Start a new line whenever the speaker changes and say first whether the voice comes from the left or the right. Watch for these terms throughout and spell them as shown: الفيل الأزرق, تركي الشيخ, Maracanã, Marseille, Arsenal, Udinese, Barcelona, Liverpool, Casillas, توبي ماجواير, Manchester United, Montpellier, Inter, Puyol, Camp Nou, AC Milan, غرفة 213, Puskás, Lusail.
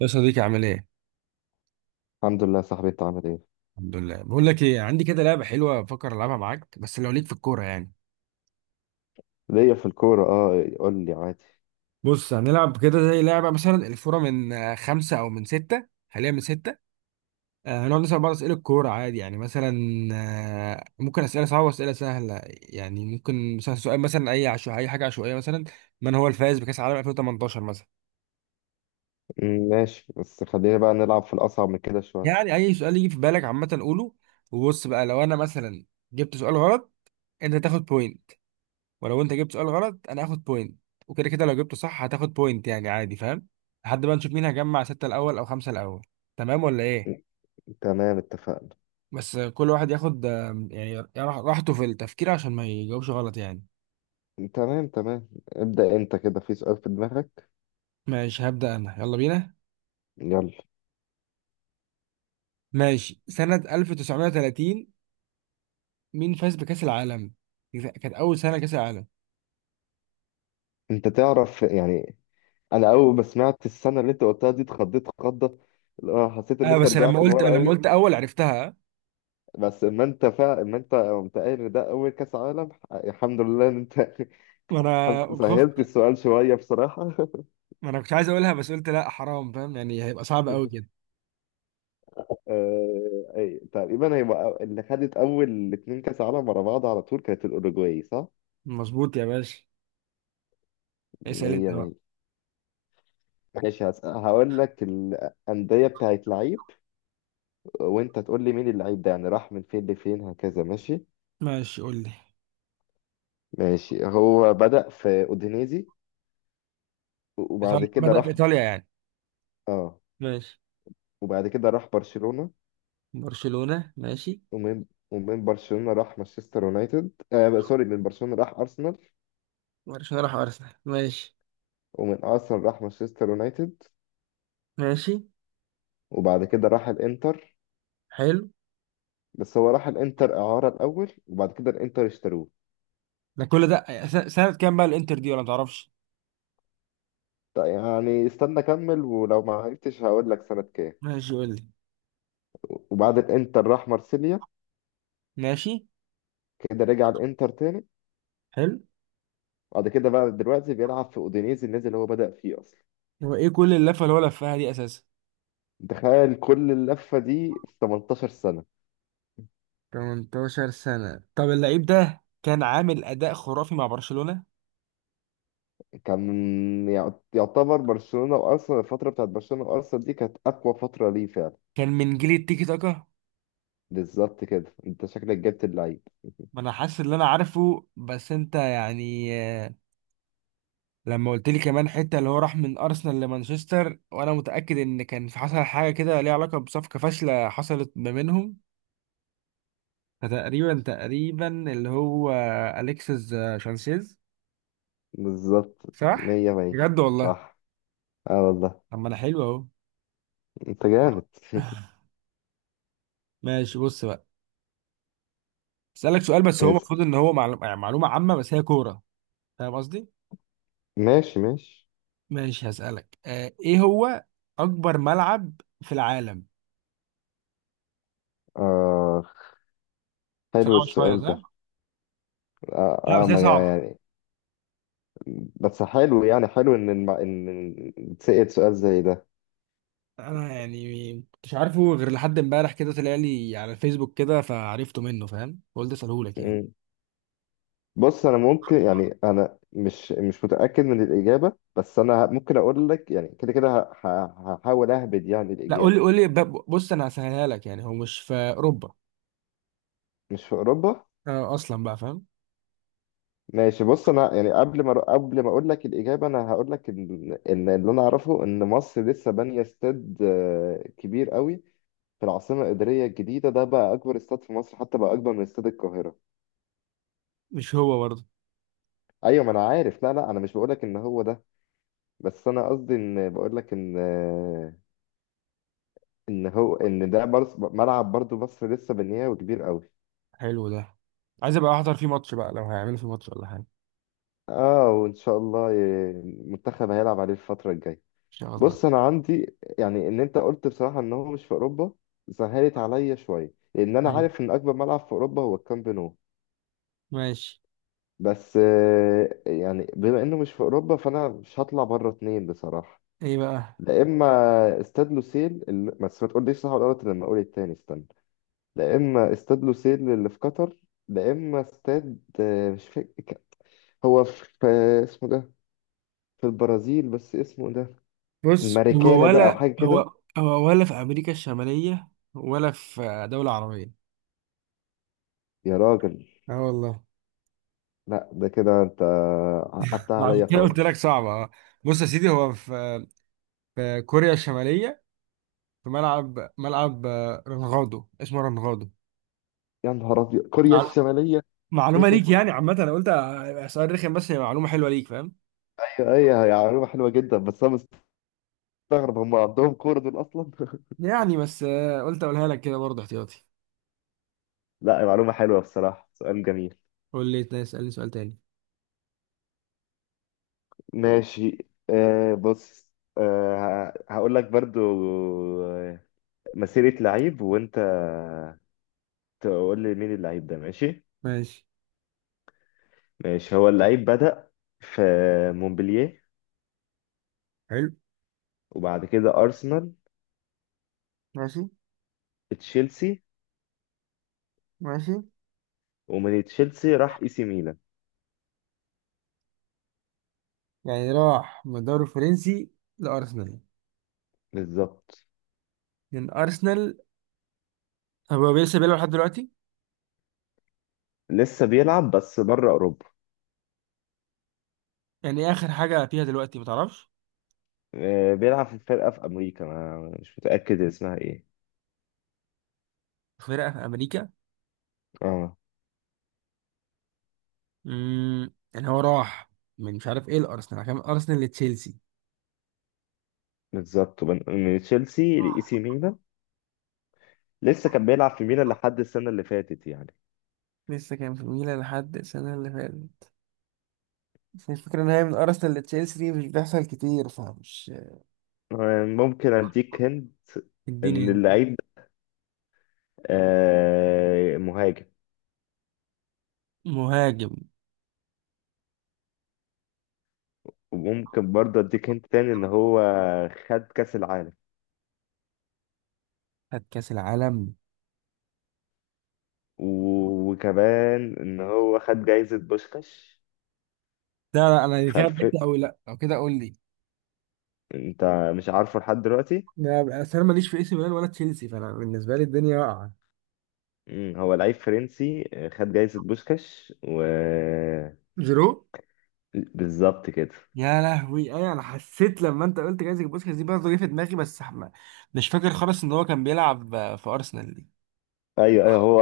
right: يا صديقي عامل ايه؟
left: الحمد لله يا صاحبي، انت عامل ايه؟
right: الحمد لله. بقول لك ايه، عندي كده لعبه حلوه بفكر العبها معاك بس لو ليك في الكوره يعني.
left: ليا في الكورة، اه، قول لي عادي.
right: بص هنلعب كده زي لعبه، مثلا الفوره من خمسه او من سته، خليها من سته. هنقعد نسال بعض اسئله الكوره عادي، يعني مثلا ممكن اسئله صعبه واسئله سهله، يعني ممكن مثلا سؤال مثلا اي عشو اي حاجه عشوائيه. مثلا من هو الفائز بكاس العالم 2018 مثلا؟
left: ماشي، بس خلينا بقى نلعب في الأصعب من كده شوية.
right: يعني اي سؤال يجي في بالك عامه قوله. وبص بقى، لو انا مثلا جبت سؤال غلط انت تاخد بوينت، ولو انت جبت سؤال غلط انا هاخد بوينت. وكده كده لو جبته صح هتاخد بوينت، يعني عادي، فاهم؟ لحد ما نشوف مين هيجمع ستة الاول او خمسة الاول. تمام ولا ايه؟
left: م، تمام، اتفقنا.
right: بس كل واحد ياخد يعني راحته في التفكير عشان ما يجاوبش غلط يعني.
left: تمام تمام، ابدأ انت كده في سؤال في دماغك.
right: ماشي، هبدأ انا، يلا بينا.
left: يلا.
right: ماشي، سنة 1930 مين فاز بكأس العالم؟ دي كانت اول سنة كأس العالم.
left: انت تعرف يعني، انا اول ما سمعت السنة اللي انت قلتها دي اتخضيت خضة، اللي هو حسيت ان
right: اه،
left: انت
right: بس لما
left: رجعت
right: قلت
left: لورا قوي.
right: اول عرفتها.
left: بس ما انت قمت قايل ان ده اول كاس عالم، الحمد لله ان انت
right: ما انا خفت.
left: سهلت السؤال شوية بصراحة.
right: ما انا كنت عايز اقولها بس قلت لا حرام، فاهم يعني؟ هيبقى صعب قوي كده.
left: أي تقريبا هي اللي خدت اول اتنين كاس عالم ورا بعض على طول، كانت الاوروجواي صح؟
right: مظبوط يا باشا.
left: ان
right: اسأل انت.
left: هي ما هي. ماشي، هقول لك الانديه بتاعت لعيب، وانت تقول لي مين اللعيب ده، يعني راح من فين لفين هكذا. ماشي.
right: ماشي، قول لي.
left: ماشي، هو بدأ في اودينيزي، وبعد
right: إيطاليا،
left: كده
right: بدأ في
left: راح.
right: إيطاليا يعني.
left: اه.
right: ماشي.
left: وبعد كده راح برشلونه.
right: برشلونة. ماشي.
left: ومن ومن برشلونه راح مانشستر يونايتد، آه سوري، من برشلونه راح ارسنال.
right: برشلونة راح أرسنال، ماشي.
left: ومن ارسنال راح مانشستر يونايتد.
right: ماشي.
left: وبعد كده راح الانتر.
right: حلو.
left: بس هو راح الانتر اعاره الاول، وبعد كده الانتر اشتروه.
right: ده كل ده سنة كام بقى الإنتر دي، ولا متعرفش؟
left: طيب، يعني استنى اكمل، ولو ما عرفتش هقول لك سنه كام.
right: ماشي قول لي.
left: وبعد الانتر راح مارسيليا،
right: ماشي.
left: كده رجع الانتر تاني.
right: حلو.
left: بعد كده بقى دلوقتي بيلعب في اودينيزي، النادي اللي هو بدأ فيه اصلا.
right: هو إيه كل اللفة اللي هو لفها دي أساسا؟
left: تخيل كل اللفه دي في 18 سنه.
right: 18 سنة؟ طب اللعيب ده كان عامل أداء خرافي مع برشلونة.
left: كان يعتبر برشلونه وارسنال، الفتره بتاعت برشلونه وارسنال دي كانت اقوى فتره ليه فعلا.
right: كان من جيل التيكي تاكا.
left: بالظبط كده، انت شكلك جبت اللعيب.
right: ما أنا حاسس إن أنا عارفه بس أنت يعني لما قلت لي كمان حته اللي هو راح من ارسنال لمانشستر، وانا متاكد ان كان في حصل حاجه كده ليها علاقه بصفقه فاشله حصلت ما بينهم، فتقريبا تقريبا اللي هو اليكسيس شانسيز.
left: بالظبط.
right: صح.
left: مية مية.
right: بجد والله.
left: صح. اه والله.
right: طب ما انا حلو اهو.
left: انت جامد.
right: ماشي، بص بقى. اسالك سؤال بس هو المفروض
left: ماشي.
right: ان هو معلومه، يعني معلومه عامه بس هي كوره، فاهم قصدي؟
left: ماشي ماشي.
right: ماشي، هسالك آه ايه هو اكبر ملعب في العالم؟
left: آه حلو
right: صعب شويه
left: السؤال ده.
right: صح؟ لا بس هي
left: ما
right: صعبه.
left: يعني. بس حلو، يعني حلو إن إن تسأل سؤال زي ده.
right: انا يعني مش عارفه غير لحد امبارح كده طلع لي على الفيسبوك كده فعرفته منه، فاهم؟ قلت اساله لك يعني.
left: مم. بص، أنا ممكن يعني أنا مش متأكد من الإجابة، بس أنا ممكن أقول لك يعني كده كده هحاول أهبد يعني
right: لا قول
left: الإجابة.
right: لي قول لي. بص، انا هسهلها لك، يعني هو مش في اوروبا
left: مش في أوروبا.
right: اصلا بقى، فاهم؟
left: ماشي، بص أنا يعني قبل ما أقول لك الإجابة، أنا هقول لك إن اللي أنا أعرفه إن مصر لسه بانية استاد كبير قوي في العاصمة الإدارية الجديدة. ده بقى أكبر استاد في مصر، حتى بقى أكبر من استاد القاهرة.
right: مش هو برضه.
left: أيوة ما أنا عارف. لا لا، أنا مش بقولك إن هو ده، بس أنا قصدي إن بقولك إن هو، إن ده برص ملعب برضو مصر لسه بنياه وكبير أوي.
right: حلو ده. عايز ابقى احضر فيه ماتش بقى لو هيعملوا فيه ماتش ولا حاجه ان
left: وإن شاء الله المنتخب هيلعب عليه الفترة الجاية.
right: شاء الله.
left: بص، أنا عندي يعني إن أنت قلت بصراحة إن هو مش في أوروبا، سهلت عليا شوية، لأن أنا
right: حلو.
left: عارف إن أكبر ملعب في أوروبا هو الكامب نو.
right: ماشي.
left: بس يعني بما إنه مش في أوروبا، فأنا مش هطلع بره اتنين بصراحة.
right: ايه بقى؟
left: لا اما استاد لوسيل اللي... بس ما تقوليش صح ولا غلط لما اقول التاني، استنى. لا اما استاد لوسيل اللي في قطر. لا اما استاد، مش فاكر. هو في اسمه ده، في البرازيل بس اسمه ده
right: بص هو
left: الماريكانا ده او
right: ولا
left: حاجه كده.
right: هو؟ هو ولا في امريكا الشماليه ولا في دوله عربيه؟
left: يا راجل.
right: اه والله.
left: لا ده كده انت قطعت
right: ما عشان
left: عليا
right: كده قلت لك
left: خالص.
right: صعبه اه. بص يا سيدي، هو في في كوريا الشماليه. في ملعب، ملعب رنغاضو، اسمه رنغاضو.
left: يا نهار ابيض، كوريا
right: مع-
left: الشماليه!
right: معلومة ليك، يعني عامة، أنا قلت هيبقى سؤال رخم بس هي معلومة حلوة ليك، فاهم؟
left: ايوه ايوه، هي معلومه حلوه جدا، بس انا مستغرب هم عندهم كوره دول اصلا.
right: يعني بس قلت أقولها لك كده برضه احتياطي.
left: لا، معلومه حلوه بصراحه، سؤال جميل.
right: قول لي اسألني سؤال تاني.
left: ماشي. بص. هقول لك برضو. آه، مسيرة لعيب، وانت تقول لي مين اللعيب ده. ماشي.
right: ماشي.
left: ماشي، هو اللعيب بدأ في مونبلييه،
right: حلو.
left: وبعد كده أرسنال،
right: ماشي
left: تشيلسي.
right: ماشي.
left: ومن تشيلسي راح اي سي ميلان.
right: يعني راح من الدوري الفرنسي لأرسنال.
left: بالظبط.
right: من أرسنال. هو لسه بيلعب لحد دلوقتي؟
left: لسه بيلعب بس بره أوروبا.
right: يعني إيه آخر حاجة فيها دلوقتي، ما تعرفش؟
left: بيلعب في فرقة في أمريكا، ما مش متأكد اسمها ايه.
right: فرقة في أمريكا.
left: اه.
right: امم، يعني هو راح من مش عارف إيه الأرسنال، عشان من أرسنال لتشيلسي.
left: بالظبط. من تشيلسي لإي سي ميلان. لسه كان بيلعب في ميلان لحد السنة اللي فاتت يعني.
right: لسه كان في ميلان لحد السنة اللي فاتت. بس الفكرة إن هي من أرسنال لتشيلسي دي مش بيحصل كتير فمش.
left: ممكن اديك هند،
right: اديني
left: ان
right: هنا.
left: اللعيب ده مهاجم.
right: مهاجم.
left: وممكن برضه اديك هند تاني، ان هو خد كاس العالم.
right: خد كأس العالم.
left: وكمان ان هو خد جايزة بوشكاش.
right: لا لا أنا
left: في
right: كده
left: الف.
right: بعدت أوي، لا لو كده قول لي.
left: انت مش عارفه لحد دلوقتي.
right: لا بقى، أصل أنا ماليش في إي سي ميلان ولا تشيلسي، فأنا بالنسبة لي الدنيا واقعة.
left: هو لعيب فرنسي، خد جايزة بوشكاش و.
right: جيرو.
left: بالظبط كده.
right: يا لهوي، أيوة أنا حسيت لما أنت قلت جايزة بوسكاس دي برضه جه في دماغي بس مش فاكر خالص إن هو كان بيلعب في أرسنال دي.
left: ايوه ايوه، هو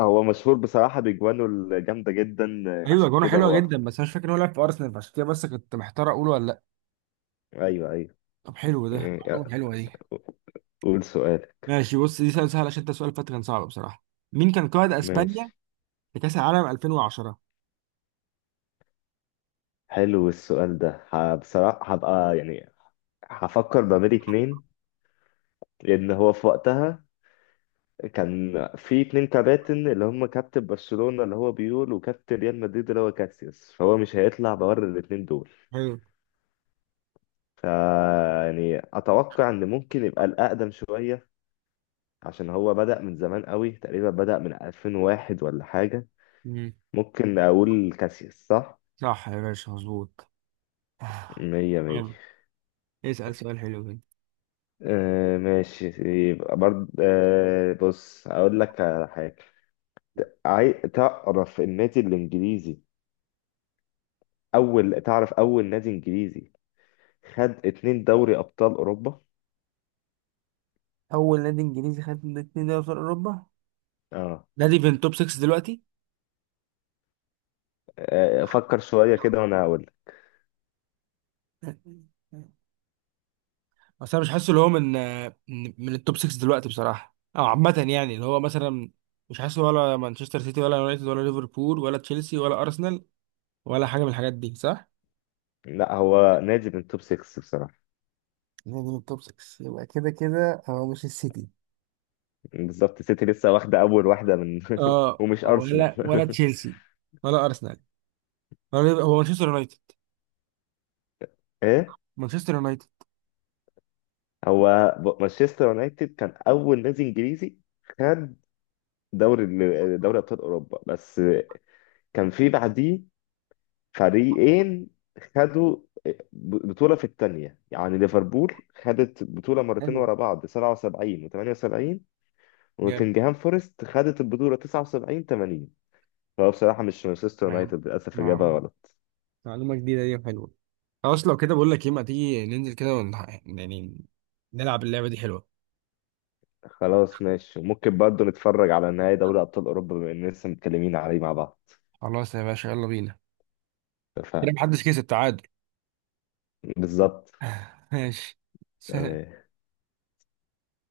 left: هو مشهور بصراحة بأجوانه الجامدة جدا،
right: ايوه
left: عشان
right: جونه
left: كده
right: حلوه
left: هو.
right: جدا بس انا مش فاكر إن هو لعب في ارسنال، فعشان كده بس كنت محتار اقوله ولا لا.
left: ايوه ايوه.
right: طب حلو ده، معلومه
left: آه،
right: حلوه دي.
left: قول سؤال.
right: ماشي، بص، دي سؤال سهل عشان انت سؤال فات كان صعب بصراحة. مين كان قائد اسبانيا
left: ماشي،
right: في كأس العالم 2010؟
left: حلو السؤال ده. بصراحة هبقى يعني هفكر ما بين اتنين، لأن هو في وقتها كان في اتنين كباتن، اللي هم كابتن برشلونة اللي هو بيول وكابتن ريال مدريد اللي هو كاسياس، فهو مش هيطلع بره الاتنين دول.
right: حلو.
left: ف يعني أتوقع إن ممكن يبقى الأقدم شوية، عشان هو بدأ من زمان قوي، تقريبا بدأ من 2001 ولا حاجة.
right: مم.
left: ممكن أقول كاسياس صح؟
right: صح يا باشا، مظبوط. آه.
left: مية مية.
right: حلو. اسأل سؤال حلو كده.
left: آه ماشي. يبقى برضه بص هقول لك على حاجة. عاي... تعرف النادي الإنجليزي أول تعرف أول نادي إنجليزي خد اتنين دوري أبطال أوروبا.
right: اول نادي انجليزي خد اتنين دوري ابطال اوروبا؟
left: اه.
right: نادي في التوب 6 دلوقتي؟
left: فكر شوية كده وأنا هقول لك.
right: بس انا مش حاسه اللي هو من من التوب 6 دلوقتي بصراحة، او عامة يعني، اللي هو مثلا مش حاسه ولا مانشستر سيتي ولا يونايتد ولا ليفربول ولا تشيلسي ولا ارسنال، ولا حاجة من الحاجات دي صح؟
left: لا، هو نادي من توب 6 بصراحة.
right: نادي من التوب 6، يبقى كده كده هو مش السيتي.
left: بالظبط، سيتي لسه واخدة أول واحدة من.
right: اه،
left: ومش أرسنال.
right: ولا تشيلسي. ولا ارسنال. هو مانشستر يونايتد.
left: إيه.
right: مانشستر يونايتد.
left: هو مانشستر يونايتد كان أول نادي إنجليزي خد دوري دوري أبطال أوروبا، بس كان في بعديه فريقين خدوا بطولة في التانية، يعني ليفربول خدت بطولة مرتين
right: حلو.
left: ورا بعض 77 و78،
right: جامد.
left: ونوتنجهام فورست خدت البطولة 79 80. فهو بصراحة مش مانشستر
right: نعم.
left: يونايتد، للأسف إجابة
right: نعم.
left: غلط.
right: معلومة جديدة دي، حلوة. خلاص لو كده بقول لك ايه، ما تيجي ننزل كده يعني نلعب اللعبة دي، حلوة.
left: خلاص ماشي، وممكن برضه نتفرج على نهائي دوري أبطال أوروبا بما إننا لسه متكلمين عليه مع بعض.
right: خلاص يا باشا، يلا بينا. كده
left: اتفقنا.
right: محدش كسب، تعادل.
left: بالظبط.
right: ماشي.
left: تمام.